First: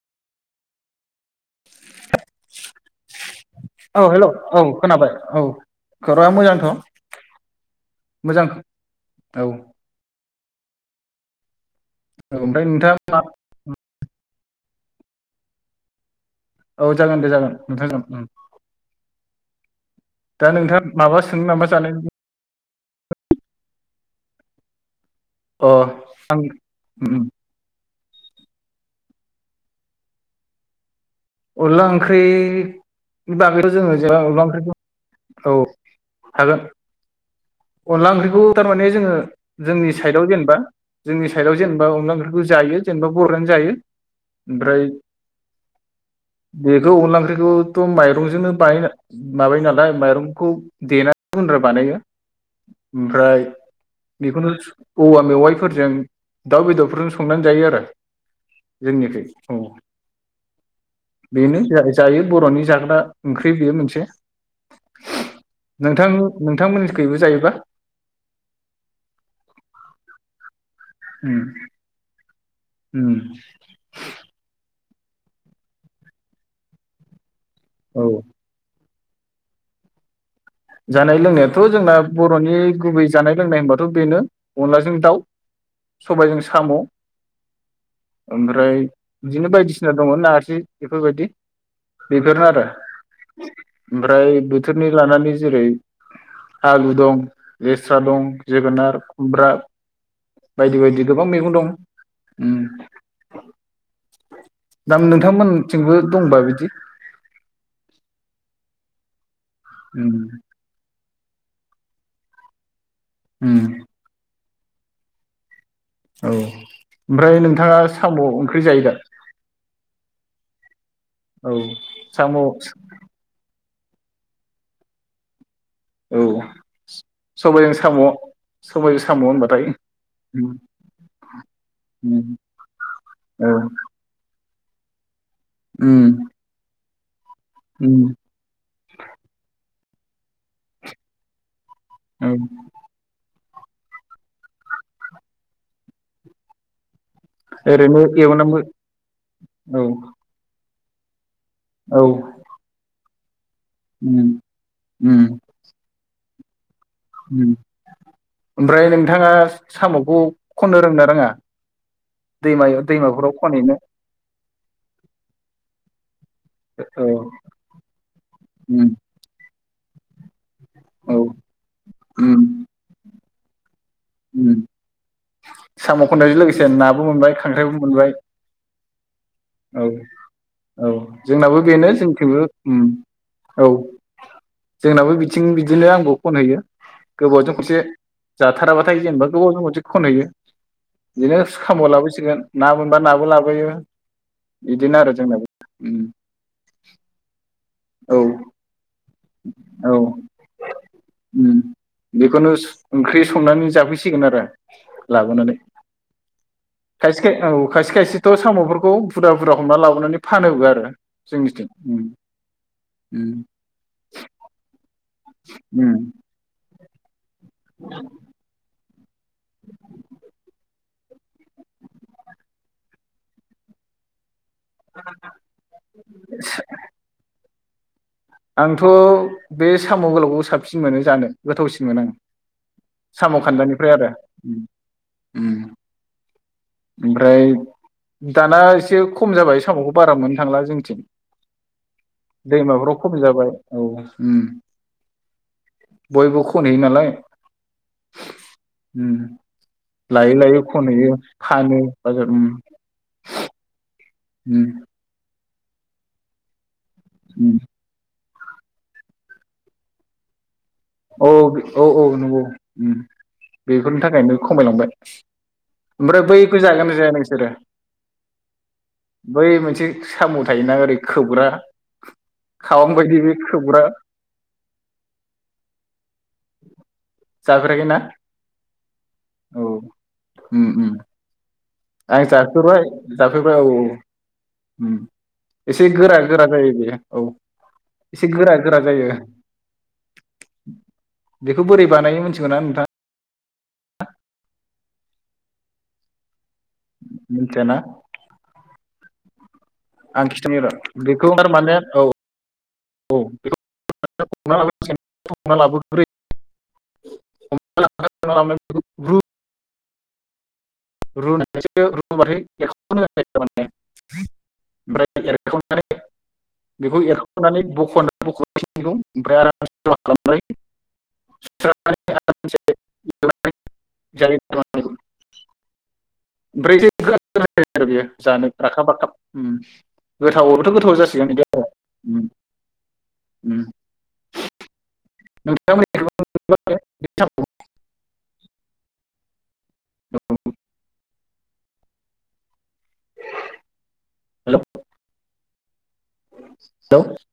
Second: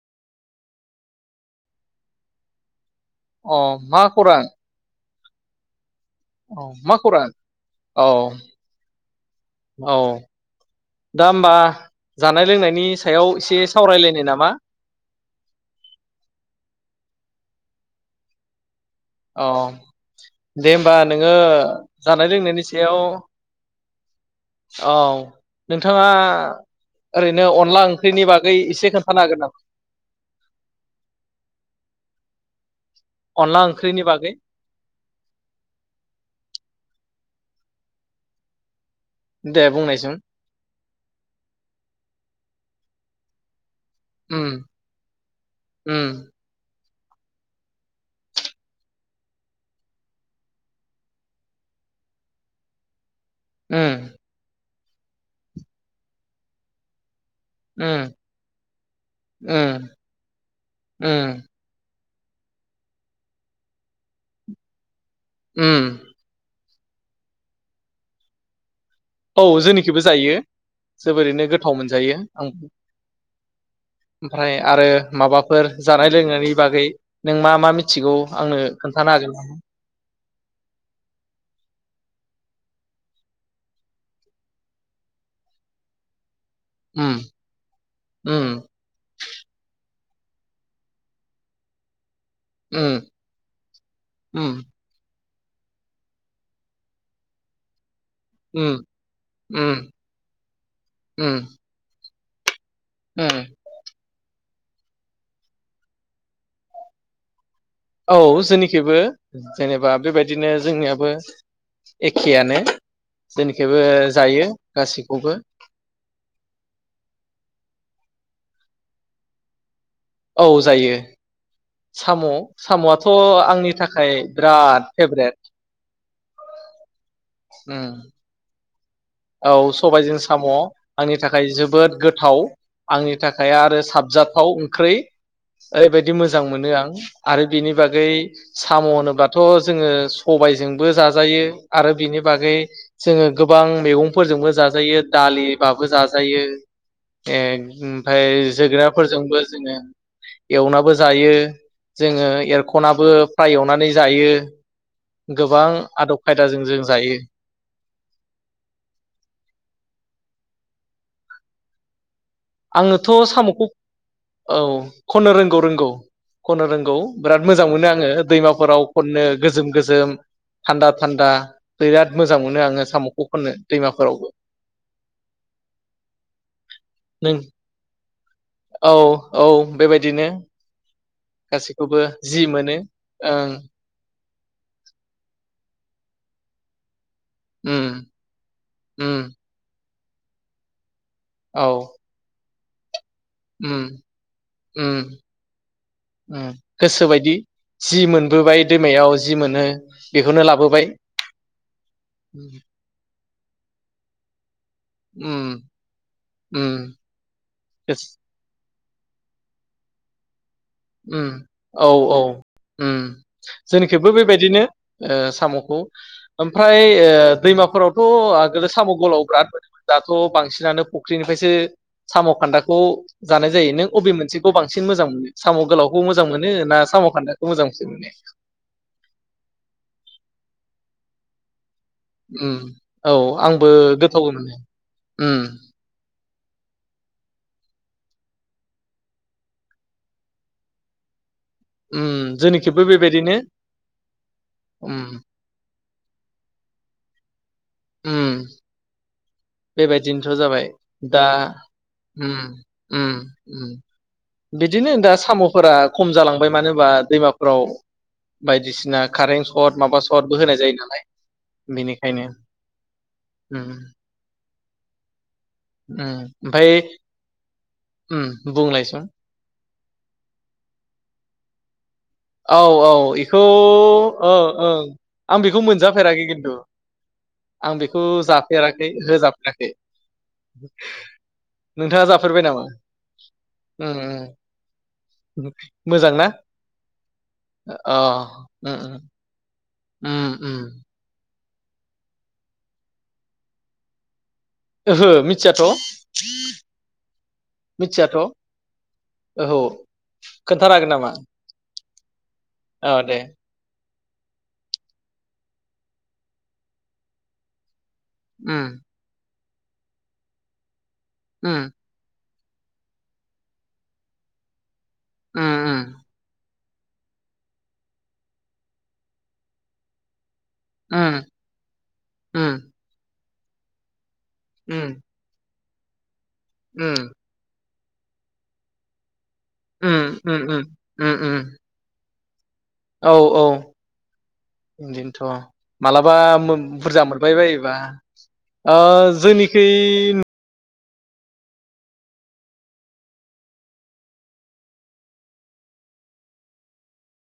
अ [unintelligible] मा औ हेलौ खौरां औ खोनाबाय। औ खौराङा मोजांथ' औ मा खौरां? औ मोजां औ औ दा ओमबा जानाय ओमफ्राय लोंनायनि नोंथाङा मा सायाव एसे सावरायलायनो नामा? औ जागोन दे जागोन नोंथां ओं ओं। अ दे होनबा माबा नोङो सोंनो नामा जानो जानाय लोंनायनि सायाव औ अ नोंथाङा आं उम ओरैनो अनला ओं ख्रिनि बागै एसे खोन्थानो हागोन नामा अनला ओंख्रि नि अनला बागैबो जोङो ओंख्रिनि जे बागै अनला ओंख्रिखौ औ हागोन अनला ओंख्रिखौ थारमाने जोङो दे जोंनि बुंनायसुन साइदाव जेनबा जोंनि साइदाव जेनबा अनला ओं जायो जेनबा बर'आनो जायो उम ओमफ्राय उम ब [unintelligible] बेखौ अनला ओंख्रिखौथ' माइरंजोंनो बा माबायो नालाय माइरंखौ देनानै गुन्द्रा बानायो [inaudible] ओमफ्राय उम बेखौनो औवा मेवाइफोरजों दाउ बेदरफोरजों स संनानै जायो आरो उम जोंनिफ्राय सङो, उम उम बेनो जायो बर'नि जाग्रा ओंख्रि बेयो मोनसे [unintelligible] उम नोंथां नों नोंथांमोन खैबो जायोबा औ जोंनिखैबो जायो उम जोबोरैनो गोथाव मोनजायो । उम आं ओमफ्राय आरो माबाफोर जानाय लोंनायनि बागै नों मा मा औ मिथिगौ आंनो खोनथानो हागोन ना? जानाय लोंनायाथ' जोंना बर'नि गुबै जानाय लोंनाय होनबाथ' बेनो अनलाजों दाउ, सबाइजों साम' उम उम ओमफ्राय बिदिनो बायदिसिना सिना दङ' नारजि बेफोरबायदि बेफोरनो आरो उम ओमफ्राय उम बोथोरनि लानानै जेरै आलु दं [unintelligible] स्रा दं, उम जोगोनार, खुमब्रा उम बायदि बायदि गोबां उम मैगं दं ओम उम दाम नोंथांमोनथिंबो दंबा बिदि औ जोंनिखैबो जेनेबा उम बेबायदिनो जोंनियाबो एखेयानो उम जोंनिखैबो जायो। गासैखौबो औ ओमफ्राय नोंथाङा साम'ओंख्रि जायो दा? औ जायो औ । साम' साम'आथ आंनि थाखाय खाय बिराद फेभरेट। औ सबायाइजों उम साम'। सबायजों साम' औ होनबाथाय सबायजों साम' उम आंनि थाखाय जोबोद उम गोथाव आंनि थाखाय औ आरो साबजाथाव ख्रि उम ओरैबायदि मोजां मोनो आं आरो बिनि बागै उम साम' होनोबाथ जोङो सबायजोंबो जाजायो आरो बिनि औ बागै जोङो गोबां मैगं फोरजोंबो जाजायो दालिबाबो जाजायो ए ओरैनो ओमफ्राय एवनांबो जोगोनारफोरजोंबो जोङो औ एवनाबो जा जायो औ जोङो एरखनाबो फ्राइ एवनानै जायो उम गोबां आदब खायदाजों जों जायो ओम ओमफ्राय नों - नोंथाङा साम'खौ खननो रोङो ना रोङा? दैमायाव आङोथ दैमाफोराव साम'खौ खनहैनो औ खननो रोंगौ रोंगौ। खननो रोंगौ औ बिराद मोजां मोनो आङो दैमाफोराव उम खननो गोजोम गोजोम थानदा औ थानदा बिराद मोजां मोनो आङो साम खौ खननो। दैमाफोरावबो ओम साम' खननायजों लोगोसे ना बो मोनबाय नों खांख्राइबो मोनबाय औ औ बेबायदिनो औ जोंनाबो बेनो गासैखौबो जोंथिबो जि मोनो उम ओं औ। जोंनाबो बिथिं बिदिनो आंबो खनहैयो। गोबावजों खनसे उम जाथाराबाथाय जेनेबा उम गोबावजों खनसे खनहैयो। बिदिनो औ साम' लाबोसिगोन ना मोन बा नाबो लाबोयो उम उम बिदिनो आरो जोंनाबो। उम गोसोबायदि जि औ मोनबोबाय दैमायाव जि मोनो औ बेखौनो लाबोबाय ओम बेखौनो ओंख्रि संनानै जाफैसिगोन आरो। लाबोनानै उम उम खायसे खाय औ खायसे खायसेथ' साम'फोर खौ बुरा बुरा हमना लाबोनानै फा ओम औ औ ओम उम जोंनिखैबो बेबायदिनो ओ साम'खौ उम ओमफ्राय ए दैमाफोरावथ आगोलो साम' गलाव बिराद मोनोमोन दाथ' बांसिनानो फ फुख्रिनिफ्रायसो साम' खान्दाखौ जानाय जायो नों बबे मोनसे खौ बांसिन मोजां मोनो? साम' गोलावखौ मोजां मोनो ना साम' खान्दा? मोजांसिन मोनो। आंथ' बे साम' गोलावखौ साबसिन मोनो जानो गोथौसिन ओम औ आंबो आरो गोथाव मोनो उम ओम उम ओमफ्राय दाना एसे खम जाबाय साम'खौ बारा मोननो थांला जोंनिथिं। ओम जोंनिखैबो बे खम जाबाय औ ओम बयबो खनहैयो नालाय ओम ओम बेबायदिनोथ जाबाय दा फानो बाजार उम ओम ओम ओम। उम बिदिनो दा साम' फोरा खम जालांबाय मानो होनबा उम दैमाफ्राव बायदिसिना कारेन्ट सर्ट माबा सर्टबो होनाय जायो नालाय औ औ औ औ बेनिखायनो नंगौ उम बेफोरनि थाखायनो खमायलांबाय उम ओमफ्राय बैखौ ओमफाय जागोना जाया नोंसोरो उम बुंलायसं बै मोनसे साम थायोना ओरै खोबग्रा औ खावां औ बायदि बे इखौ खोबग्रा ओ ओं आं बे खौ मोनजाफेराखै खिन्थु आं जाफेराखैना बेखौ जाफेराखै औ होजाफेराखै उम उम नोंथाङा आं जाफेरबाय नामा? जाफाय जाफेरबाय औ औ उम उम एसे मोजां गोरा ना गोरा जायो बेयो औ अ एसे गोरा उम गोरा जायो उम उम बेखौ बोरै बानायनो मिथिगौना नोंथाङा? ओहो मिथियाथ मिथिया ना? ओहो आं खिथानि र बेखौ थारमाने औ औ दे [unintelligible] उम [unintelligible] उम रुनानैसो रुबाथाय [unintelligible] माने ओमफ्राय उम उम एरखावनानै बेखौ एरखनानै बखफिननांगौ उम उम [unintelligible] [unintelligible] [unintelligible] जायो उम बै जे उम [unintelligible] बेयो जानो राखाब राखाब उम उम उम उम गोथावबोथ गोथाव जासिगोन बिदि उम आरो उम औ औ उम बिदिनो थ मालाबा नोंथांमोननि बुरजा मोनबाय बायोबा ओ जोंनि बै हेलौ हेलौ